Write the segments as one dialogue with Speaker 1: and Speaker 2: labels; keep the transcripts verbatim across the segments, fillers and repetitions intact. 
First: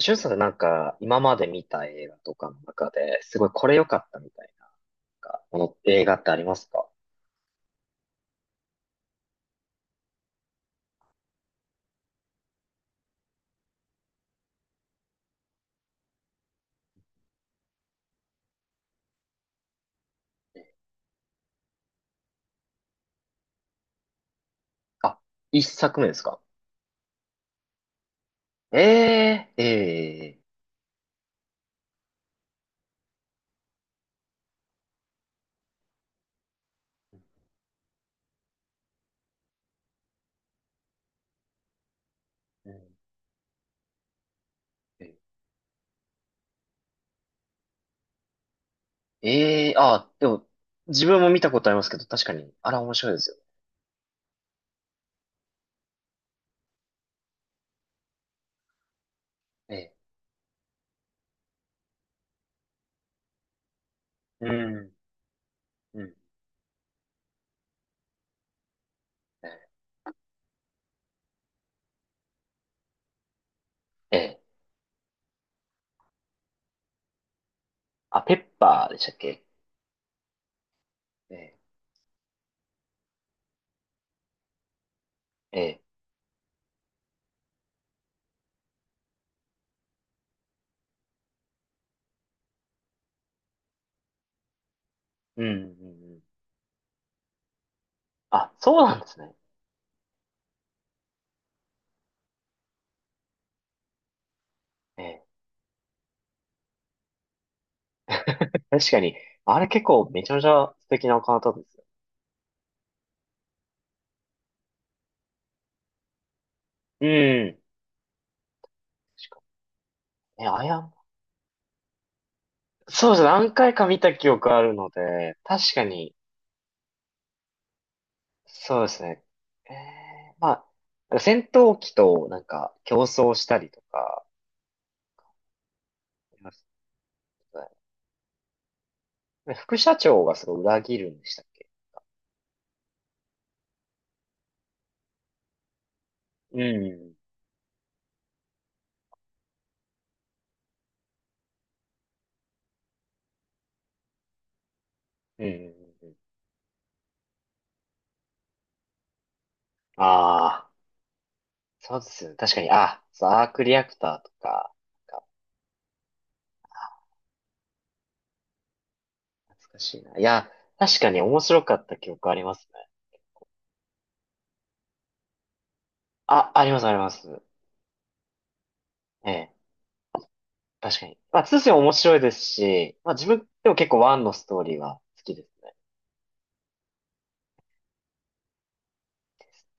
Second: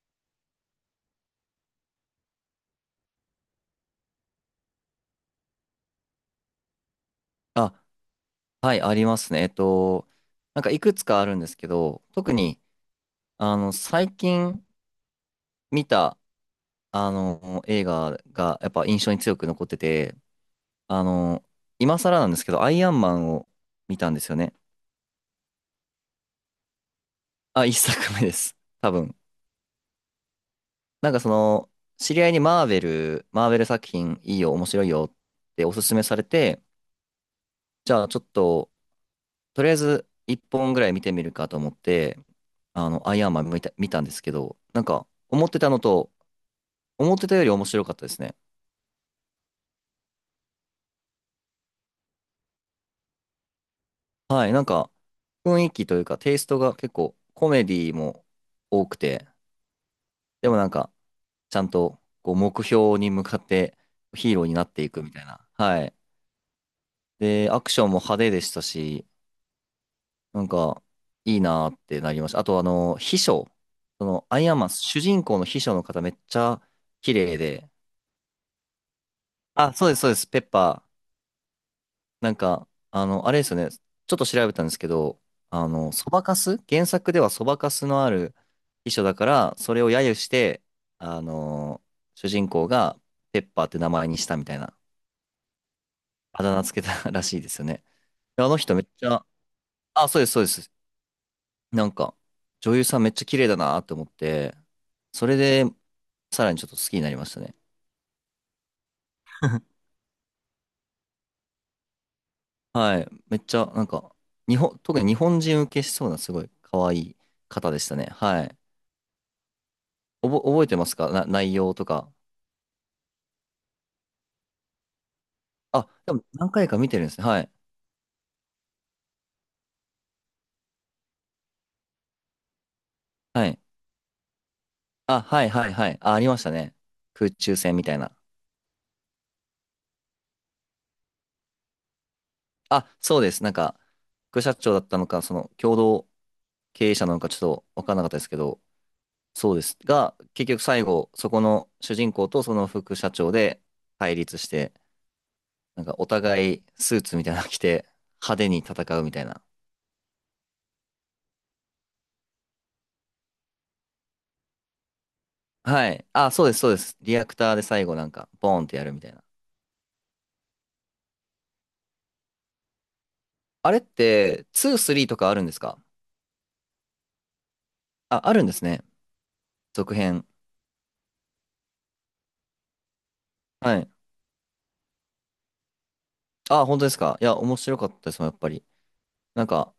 Speaker 1: しゅんさんってなんか、今まで見た映画とかの中で、すごいこれ良かったみたいな、なんか、この映画ってありますか？
Speaker 2: あ、はい、ありますね。えっと、なんかいくつかあるんですけど、特に、あの、最近見た、あの、映画がやっぱ印象に強く残ってて、あの、今更なんですけど、アイアンマンを見たんですよね。
Speaker 1: あ、一作目ですか？
Speaker 2: あ、一作目です。多分。
Speaker 1: えー、え
Speaker 2: なんかその、知り合いにマーベル、マーベル作品いいよ、面白いよっておすすめされて、
Speaker 1: ー、
Speaker 2: じゃあちょっと、とりあえず一本ぐらい見てみるかと思って、
Speaker 1: う
Speaker 2: あ
Speaker 1: ん。
Speaker 2: の、アイアンマン見た、見たんですけど、なんか、
Speaker 1: え
Speaker 2: 思ってたのと、思ってたより面白かったですね。
Speaker 1: ー、えー、あ、でも、自分も見たことありますけど、確かに、あれ面白いですよ。
Speaker 2: はい、なんか、雰囲気というか、テイストが結構、コメディも多くて、
Speaker 1: え
Speaker 2: でもなんか、ちゃんと、こう、目標に向かって、ヒーロー
Speaker 1: ー、う
Speaker 2: になってい
Speaker 1: ん、
Speaker 2: くみたいな。はい。
Speaker 1: うん、
Speaker 2: で、アクションも派手でしたし、
Speaker 1: え
Speaker 2: なんか、いいなーってなりました。あと、あの、秘書、そ
Speaker 1: ー、え
Speaker 2: の、ア
Speaker 1: ー
Speaker 2: イアンマン、主人公の秘書の方、めっちゃ、綺麗で、
Speaker 1: あ、ペッパーでしたっけ？
Speaker 2: あ、そうです、そうです、ペッパー。
Speaker 1: え
Speaker 2: なんか、あの、あれですよね。ちょっと調べたんですけど、
Speaker 1: ー、
Speaker 2: あ
Speaker 1: え
Speaker 2: の、そばかす原作ではそばかすのある秘書だから、それを揶揄して、あの、主人公がペッパーって名前にしたみたいな、
Speaker 1: ー、うん、うんうん、
Speaker 2: あだ名つけた らしいですよね。であ
Speaker 1: あ、
Speaker 2: の人
Speaker 1: そう
Speaker 2: めっ
Speaker 1: なんで
Speaker 2: ち
Speaker 1: す
Speaker 2: ゃ、
Speaker 1: ね。
Speaker 2: あ、そうです、そうです。なんか、女優さんめっちゃ綺麗だなって思って、
Speaker 1: え
Speaker 2: それで、さらにちょっと好きになりましたね。
Speaker 1: ー、確かに、あれ 結構めちゃめちゃ素敵なお方ですよ。
Speaker 2: はい。めっちゃ、なんか、日本、特に日本人受けしそうな、すごい可愛
Speaker 1: う
Speaker 2: い
Speaker 1: ん。
Speaker 2: 方でしたね。はい。
Speaker 1: 確か
Speaker 2: おぼ、
Speaker 1: にね、あ
Speaker 2: 覚えてま
Speaker 1: や
Speaker 2: すかな、内容とか？
Speaker 1: そうですね。何回か見た記憶あるので、確か
Speaker 2: あ、で
Speaker 1: に、
Speaker 2: も何回か見てるんですね。はい。
Speaker 1: そうですね。えー、まあ、なんか戦闘機となんか競争し
Speaker 2: は
Speaker 1: た
Speaker 2: い。
Speaker 1: りとか、
Speaker 2: あ、はいはいはい。あ、あり
Speaker 1: あ
Speaker 2: ま
Speaker 1: り
Speaker 2: した
Speaker 1: ます
Speaker 2: ね。空中
Speaker 1: ね。
Speaker 2: 戦みたいな。
Speaker 1: で副社長がすごい裏切るんでしたっけ？
Speaker 2: あ、そうです。なんか、副社長だったのか、その共同
Speaker 1: う
Speaker 2: 経営者
Speaker 1: ん。
Speaker 2: なのかちょっと分からなかったですけど、そうです。が、結局最後、そこの主人公とその副社長で対立して、
Speaker 1: うん。
Speaker 2: なんか
Speaker 1: う
Speaker 2: お
Speaker 1: ん。
Speaker 2: 互いスーツみたいなの着て派手に戦うみたいな。
Speaker 1: ああー、そうですよね。確かに、あ、そうアークリアクターとか、なんか
Speaker 2: はい。あ、そうです、そうです。リアクターで最後なんか、ボーンってやるみたいな。
Speaker 1: 懐かしいな。いや、確かに面白かった記憶ありますね。
Speaker 2: あれって、に、さんとかあるんですか？
Speaker 1: あ、あります、あります。
Speaker 2: あ、あるんですね。
Speaker 1: ええ、
Speaker 2: 続編。
Speaker 1: 確かに。まあ、にも面白いですし、まあ自分でも
Speaker 2: は
Speaker 1: 結
Speaker 2: い。
Speaker 1: 構いちのストーリーは好きですね。
Speaker 2: あ、本当ですか。いや、面白かったですもん、やっぱり。なんか、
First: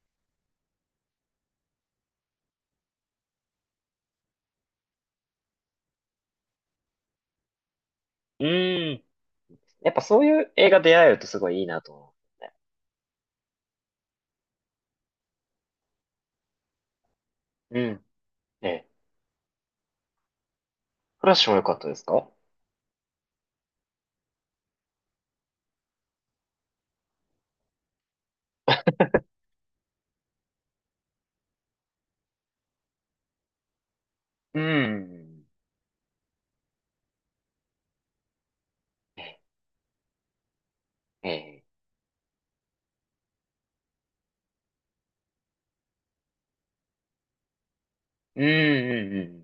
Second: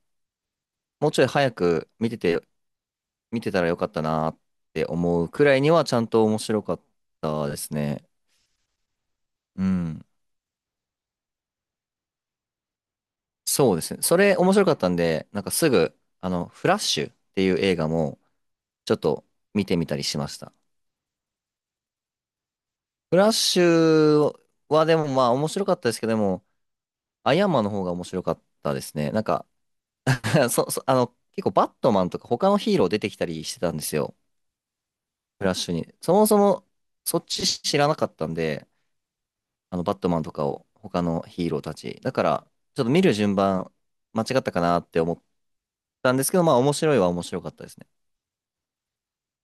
Speaker 2: もうちょい早く見てて、見てたらよかったなーって思うくらいには、ちゃんと面白かったですね。
Speaker 1: うーん。
Speaker 2: う
Speaker 1: やっぱ
Speaker 2: ん。
Speaker 1: そういう映画出会えるとすごいいいなと思うね。
Speaker 2: そうですね。それ、面白かったんで、なんかすぐ、あの、フラッシュっていう映
Speaker 1: う
Speaker 2: 画
Speaker 1: ん。
Speaker 2: も、
Speaker 1: ええ。
Speaker 2: ちょっと見てみたりしました。
Speaker 1: フラッシュも良かったですか？
Speaker 2: フラッシュは、でもまあ、面白かったですけども、アイアンマンの方が面白かったですね。なんか そ、そ、あの、結構バットマンとか他のヒーロー出てきたりしてたんですよ。
Speaker 1: うん。
Speaker 2: フラッシュに。そもそも、そっち知らなかったんで、あの、バットマンとかを、他の
Speaker 1: え
Speaker 2: ヒーロー
Speaker 1: え。
Speaker 2: たち。だから、ちょっと見る順番、間違ったかなって思ったんですけど、まあ、面白いは面白かったですね。
Speaker 1: うんうんうん。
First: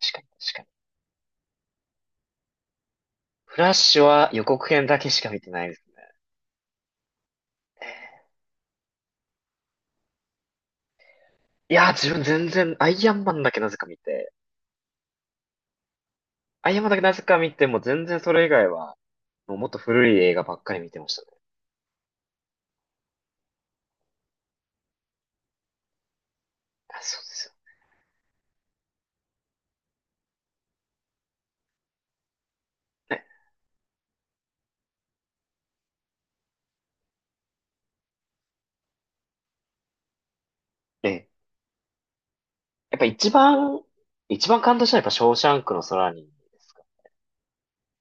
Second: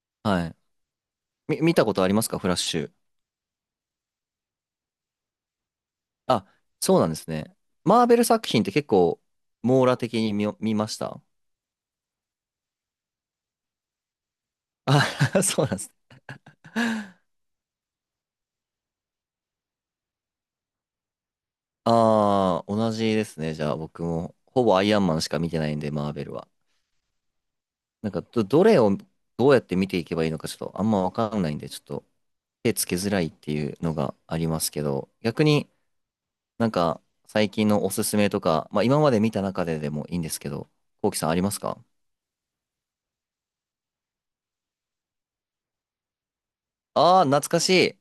Speaker 1: 確かに
Speaker 2: は
Speaker 1: 確
Speaker 2: い。
Speaker 1: かに。
Speaker 2: み、見たことありますか、フラッシュ？
Speaker 1: フラッシュは予告編だけしか見てないですね。
Speaker 2: あ、そうなんですね。マーベル作品って結構、網羅的に見見ました？
Speaker 1: いやー、自分全然、アイアンマンだけなぜか見て、
Speaker 2: あ、そうなんですね。
Speaker 1: アイアンマンだけなぜか見て、もう全然それ以外は、もうもっと古い映画ばっかり見てましたね。
Speaker 2: ああ、同じですね。じゃあ、僕も、ほぼアイアンマンしか見てないんで、マーベルは。
Speaker 1: あ、そうです
Speaker 2: なんかど、どれをどうやって見ていけばいいのか、ちょっとあんまわかんないんで、ちょっと手つけづ
Speaker 1: よ
Speaker 2: ら
Speaker 1: ね。
Speaker 2: いっていうのがありますけど、逆になんか最近のおすすめとか、まあ今まで見た中ででもいいんですけど、
Speaker 1: え
Speaker 2: こうきさ
Speaker 1: え。
Speaker 2: んありますか？
Speaker 1: やっぱ一番、一番感動したのはやっぱショーシャンクの空にですかね。
Speaker 2: ああー、懐かしい。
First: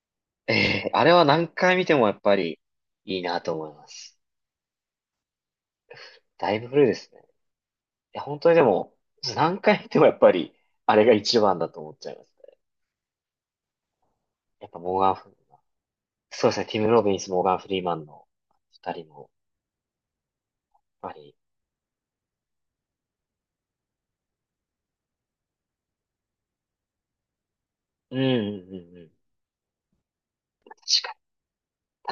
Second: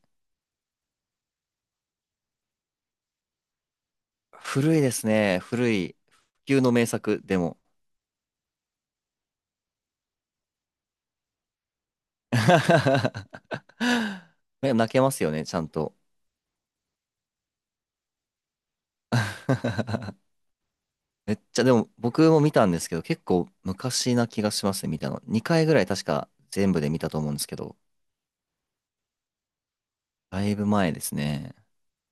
Speaker 1: ええ、あれは何回見てもやっぱりいいなと思います。
Speaker 2: 古いですね。古い。
Speaker 1: だ
Speaker 2: 不
Speaker 1: い
Speaker 2: 朽
Speaker 1: ぶ
Speaker 2: の
Speaker 1: 古
Speaker 2: 名
Speaker 1: いですね。
Speaker 2: 作
Speaker 1: い
Speaker 2: でも。
Speaker 1: や、本当にでも、何回見てもやっぱり、あれが一番だと思っちゃいますね。やっ
Speaker 2: ね、
Speaker 1: ぱ
Speaker 2: 泣
Speaker 1: モー
Speaker 2: け
Speaker 1: ガ
Speaker 2: ま
Speaker 1: ン
Speaker 2: す
Speaker 1: フ
Speaker 2: よ
Speaker 1: リ
Speaker 2: ね、
Speaker 1: ー
Speaker 2: ち
Speaker 1: マン。
Speaker 2: ゃんと。
Speaker 1: そうですね、ティム・ロビンス、モーガン・フリーマンの二人も、やっぱ
Speaker 2: め
Speaker 1: り、
Speaker 2: っちゃ、でも僕も見たんですけど、結構昔な気がしますね、見たの。にかいぐらい確か全部で見たと思うんですけど、
Speaker 1: うんうんうんうん。
Speaker 2: だいぶ前
Speaker 1: 確
Speaker 2: で
Speaker 1: か
Speaker 2: すね。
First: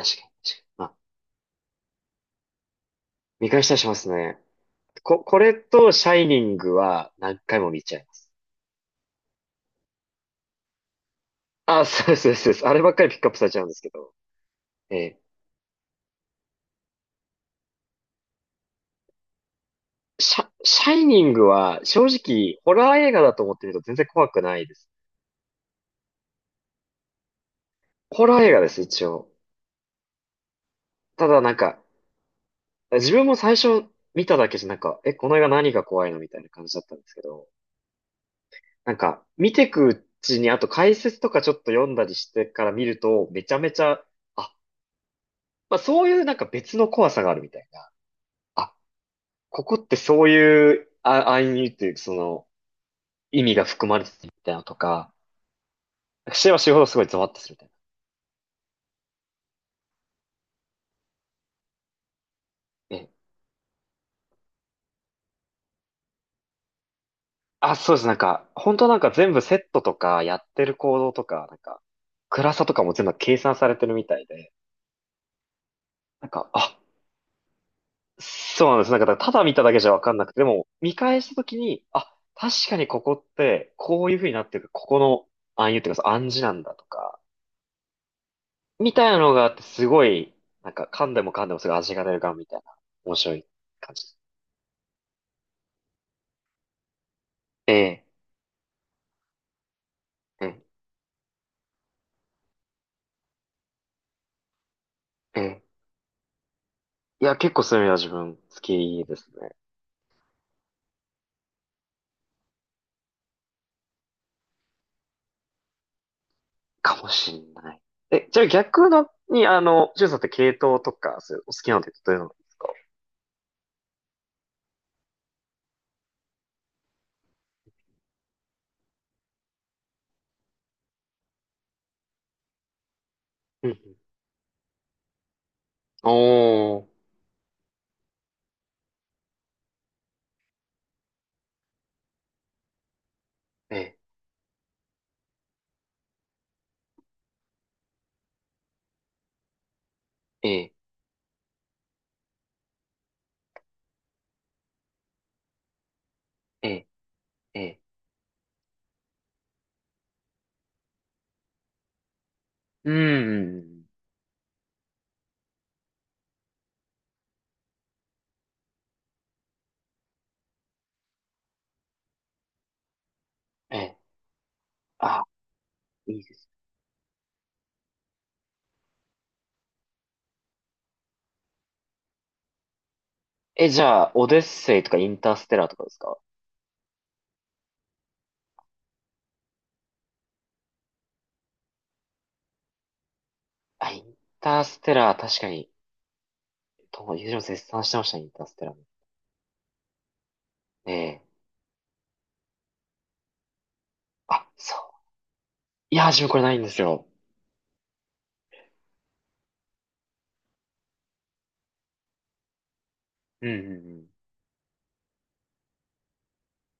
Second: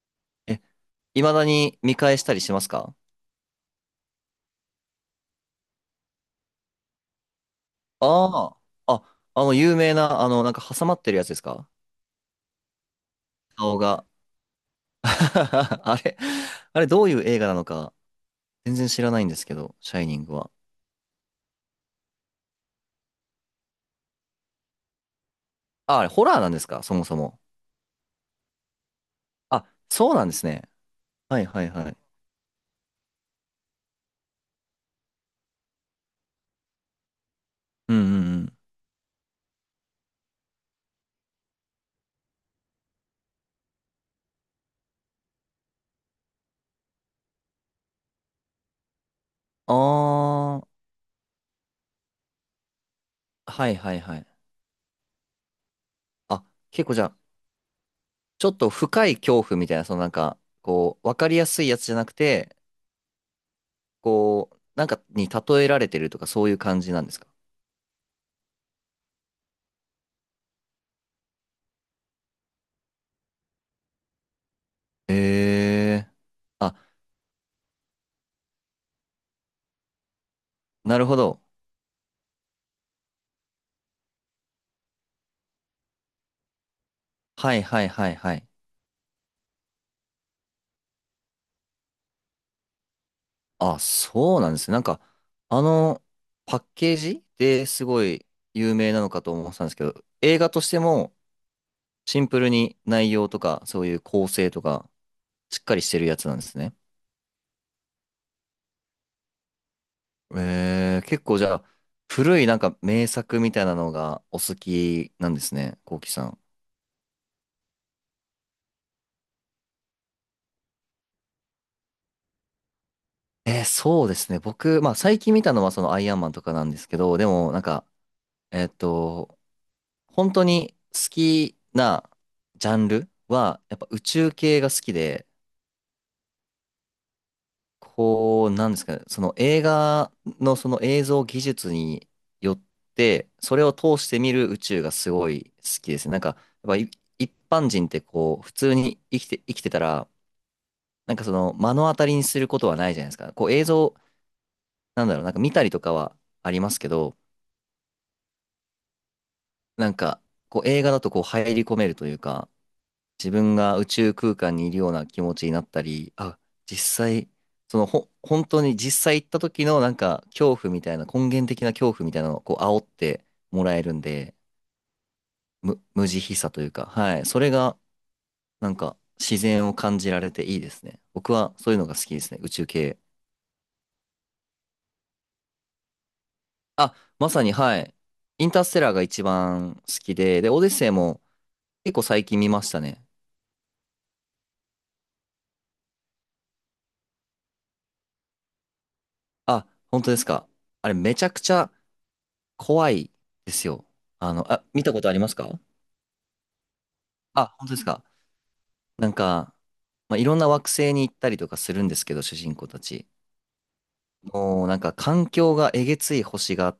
Speaker 1: に、確かに、確か
Speaker 2: え、
Speaker 1: に。まあ、
Speaker 2: 未だに見返したりしますか？
Speaker 1: 見返したりしますね。こ、これと、シャイニングは何回も見ちゃいます。
Speaker 2: ああ、あ、あの、有名な、あの、なんか挟まってるやつですか、
Speaker 1: あ、そうです、そうです。そうですあればっかりピックアップされちゃうんで
Speaker 2: 顔
Speaker 1: すけ
Speaker 2: が？
Speaker 1: ど。え え。
Speaker 2: あれ、あれ、どういう映画なのか、全然知らないんですけど、シャイニング
Speaker 1: シャ、
Speaker 2: は。
Speaker 1: シャイニングは正直ホラー映画だと思ってみると全然怖くないです。
Speaker 2: あ、あれ、ホラーなんですか、そもそも？
Speaker 1: ホラー映画です、一応。
Speaker 2: あ、そうなんですね。
Speaker 1: た
Speaker 2: は
Speaker 1: だ
Speaker 2: い
Speaker 1: なん
Speaker 2: はい
Speaker 1: か、
Speaker 2: はい。
Speaker 1: 自分も最初見ただけじゃなんか、え、この映画何が怖いのみたいな感じだったんですけど、
Speaker 2: うんうんうん。
Speaker 1: なんか、見てくうちに、あと解説とかちょっと読んだりしてから見ると、めちゃめちゃ、あ、まあそういうなんか別の怖さがあるみたいな。あ、ここってそう
Speaker 2: あ
Speaker 1: いうあ暗意味という、その、意
Speaker 2: あ、
Speaker 1: 味が
Speaker 2: はい
Speaker 1: 含
Speaker 2: は
Speaker 1: ま
Speaker 2: い
Speaker 1: れて
Speaker 2: はい。
Speaker 1: るみたいなのとか、
Speaker 2: あ、
Speaker 1: 知れば知るほど
Speaker 2: 結構
Speaker 1: す
Speaker 2: じ
Speaker 1: ご
Speaker 2: ゃ
Speaker 1: い
Speaker 2: あ、
Speaker 1: ゾワッとするみたい
Speaker 2: ちょっと深い恐怖みたいな、そのなんか、こう、わかりやすいやつじゃなくて、
Speaker 1: な。え、
Speaker 2: こう、なんかに例えられてるとか、そういう感じなんですか？
Speaker 1: あ、そうです。なんか、本当なんか全部セットとか、やってる行動とか、なんか、暗さとかも全部計算されてるみたいで、
Speaker 2: へえ。
Speaker 1: なんか、
Speaker 2: あ、
Speaker 1: あ、そうなんです。なんか、ただ見ただけじゃわかんなくて、でも、見
Speaker 2: なるほ
Speaker 1: 返した
Speaker 2: ど。
Speaker 1: ときに、あ、確かにここって、こういう風になってる、ここの暗喩っていうか、暗示なんだとか、
Speaker 2: はいはいはいはい。
Speaker 1: みたいなのがあって、すごい、なんか、噛んでも噛んでもすごい味が出るガンみたいな、面白い
Speaker 2: あ、
Speaker 1: 感じ。
Speaker 2: そうなんですね。なんか、あの、パッケージで
Speaker 1: え
Speaker 2: すご
Speaker 1: え、
Speaker 2: い有名なのかと思ってたんですけど、映
Speaker 1: え
Speaker 2: 画と
Speaker 1: え、
Speaker 2: してもシンプルに内容とか、そういう構成とか、
Speaker 1: え
Speaker 2: しっ
Speaker 1: え。
Speaker 2: かりしてるやつなんですね。
Speaker 1: いや、結構そういうのは自分好きですね。
Speaker 2: えー、結構じゃあ、古いなんか名作みたいなのがお好きなんですね、こうきさん。
Speaker 1: かもしんない。え、じゃあ逆のに、あの、ジュンさんって系統とか、そういうお好きなのってどういうのですか？
Speaker 2: えー、そうですね。僕、まあ最近見たのはそのアイアンマンとかなんですけど、でもなんか、えっと、本当に好きなジャンルは、
Speaker 1: うんう
Speaker 2: やっぱ
Speaker 1: ん、
Speaker 2: 宇宙系が好きで、
Speaker 1: おー、
Speaker 2: こう、なんですかね、その映画のその映像技術によって、それを
Speaker 1: え、
Speaker 2: 通して見る宇宙がすごい好きですね。なんか、やっぱい一般人ってこう、普通に生きて、生きてたら、
Speaker 1: え、
Speaker 2: なんかその目の当たりにすることはないじゃないですか。こう映像、なんだろう、なんか見たりとかはあります
Speaker 1: え、
Speaker 2: けど、
Speaker 1: え、
Speaker 2: なんか、こう映画だとこう入り込めるというか、
Speaker 1: う
Speaker 2: 自分が
Speaker 1: ん、
Speaker 2: 宇宙空間にいるような気持ちになったり、あ、実際、そのほ、本当に実際行った時のなんか恐怖みたいな、根源的な恐怖みたいなのをこう煽ってもらえる
Speaker 1: え、
Speaker 2: んで、
Speaker 1: あ、
Speaker 2: む、無
Speaker 1: いい
Speaker 2: 慈
Speaker 1: で
Speaker 2: 悲
Speaker 1: す。
Speaker 2: さというか、はい、それがなんか自然を感じられていいですね。僕はそういうのが好きですね、宇宙系。
Speaker 1: え、じゃあ、オデッセイとかインターステラーとかですか？
Speaker 2: あ、まさにはい、インターステラーが一番好きで、で、オデッセイも結構最近見ましたね。
Speaker 1: あ、インターステラー、確かに、とも、ゆう絶賛してました、インターステラーも。
Speaker 2: あ、本当ですか。あ
Speaker 1: え
Speaker 2: れめち
Speaker 1: え、
Speaker 2: ゃくちゃ怖いですよ。あ
Speaker 1: あ、
Speaker 2: の、あ、
Speaker 1: そ
Speaker 2: 見たこ
Speaker 1: う。
Speaker 2: とありますか？
Speaker 1: いや、自分これないんですよ。
Speaker 2: あ、本当ですか。なんか、まあ、いろんな惑星に行ったりとかするんですけど、主人公たち。
Speaker 1: うん、うん、
Speaker 2: もうなんか環境がえげつい星が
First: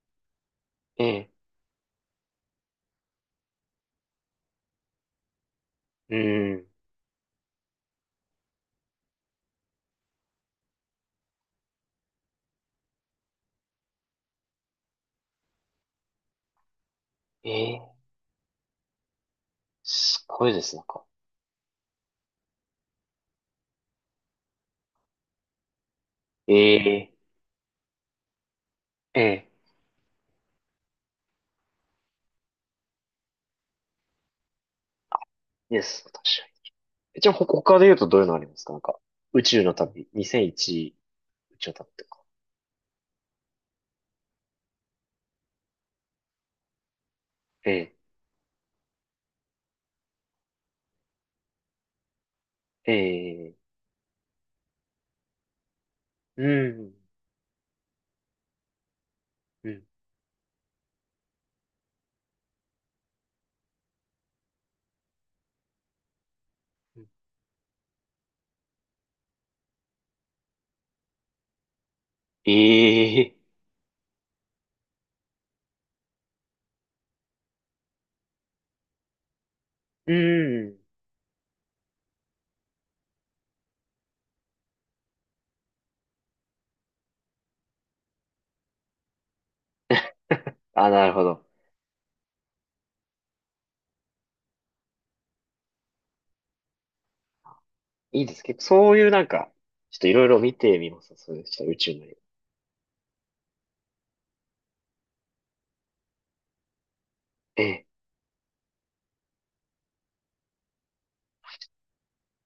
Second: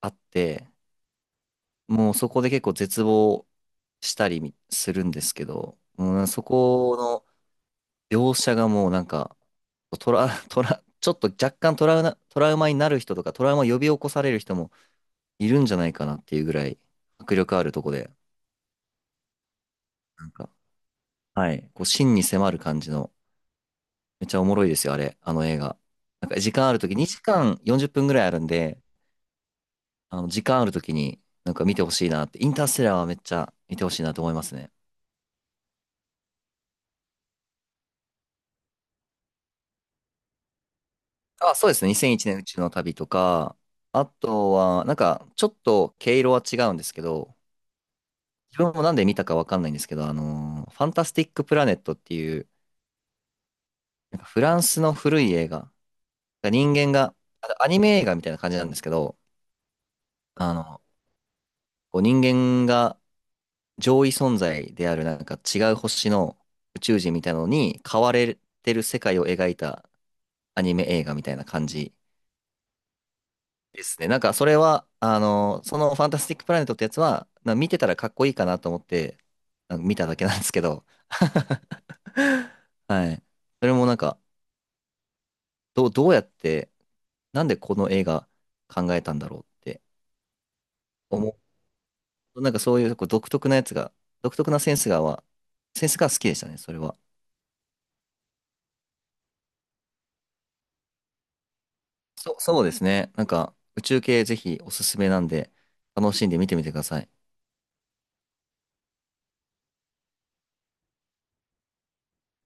Speaker 2: あって、
Speaker 1: うん。ええ、
Speaker 2: もうそこで結構絶望したりみするんですけど、
Speaker 1: う
Speaker 2: うん、そ
Speaker 1: んうん、
Speaker 2: この描写がもうなんか、トラ、トラ、ちょっと若干トラウナ、トラウマになる人とか、トラウマを呼び起こされる人もいるんじゃないかなっていうぐらい迫
Speaker 1: え
Speaker 2: 力あるとこ
Speaker 1: え、
Speaker 2: で、
Speaker 1: す
Speaker 2: なん
Speaker 1: ご
Speaker 2: か、
Speaker 1: いです、なんか。
Speaker 2: はい。こう、真に迫る感じの、めっちゃおもろいですよ、あれ、あの映画。なんか時間あ
Speaker 1: え
Speaker 2: るとき、
Speaker 1: え、
Speaker 2: にじかんよんじゅっぷんぐらいあるんで、
Speaker 1: ええ。
Speaker 2: あの、時間あるときになんか見てほしいなって、インターステラーはめっちゃ見てほしいなと思いますね。
Speaker 1: です。確かに。じゃあ、ほ他で言うとどういうのありますか？なんか、宇宙の旅、にせんいち
Speaker 2: あ、
Speaker 1: 宇
Speaker 2: そ
Speaker 1: 宙
Speaker 2: う
Speaker 1: の
Speaker 2: ですね。
Speaker 1: 旅と
Speaker 2: 2001
Speaker 1: か。
Speaker 2: 年宇宙の旅とか、あとは、なんか、ちょっと毛色は違うんですけど、
Speaker 1: え
Speaker 2: 自分もなんで見たかわかんないんですけど、あのーファンタスティック・プラネットっていう、
Speaker 1: え、ええ、
Speaker 2: なんかフランスの古い映画、
Speaker 1: う
Speaker 2: 人間
Speaker 1: ん、
Speaker 2: が、あアニメ映画みたいな感じなんですけど、
Speaker 1: うん、
Speaker 2: あの、こう人間が上位存在であるなんか違う星の宇宙
Speaker 1: うん、
Speaker 2: 人みたいなのに変われてる世界を描いたアニメ映画みたいな感じ
Speaker 1: ええ、
Speaker 2: ですね。なんかそれは、あの、そのファンタスティックプラネットってやつは、な見てたらかっこいいかなと思って、あの見た
Speaker 1: う
Speaker 2: だけなんですけ
Speaker 1: ん。
Speaker 2: ど。はい。それもなんか、どう、どうやって、なんでこの映画考えたんだろうって
Speaker 1: あ、なるほ
Speaker 2: 思
Speaker 1: ど。
Speaker 2: う。なんかそういうこう独特なやつが、独特なセンスがは、センスが好きでしたね、それは。
Speaker 1: いいです。結構そういうなんか、ちょっといろいろ見てみます。そういうちょっと宇宙の旅。
Speaker 2: そ、そうですね。なんか、宇宙系ぜひおすすめなんで、楽しんで見てみてください。
Speaker 1: ええ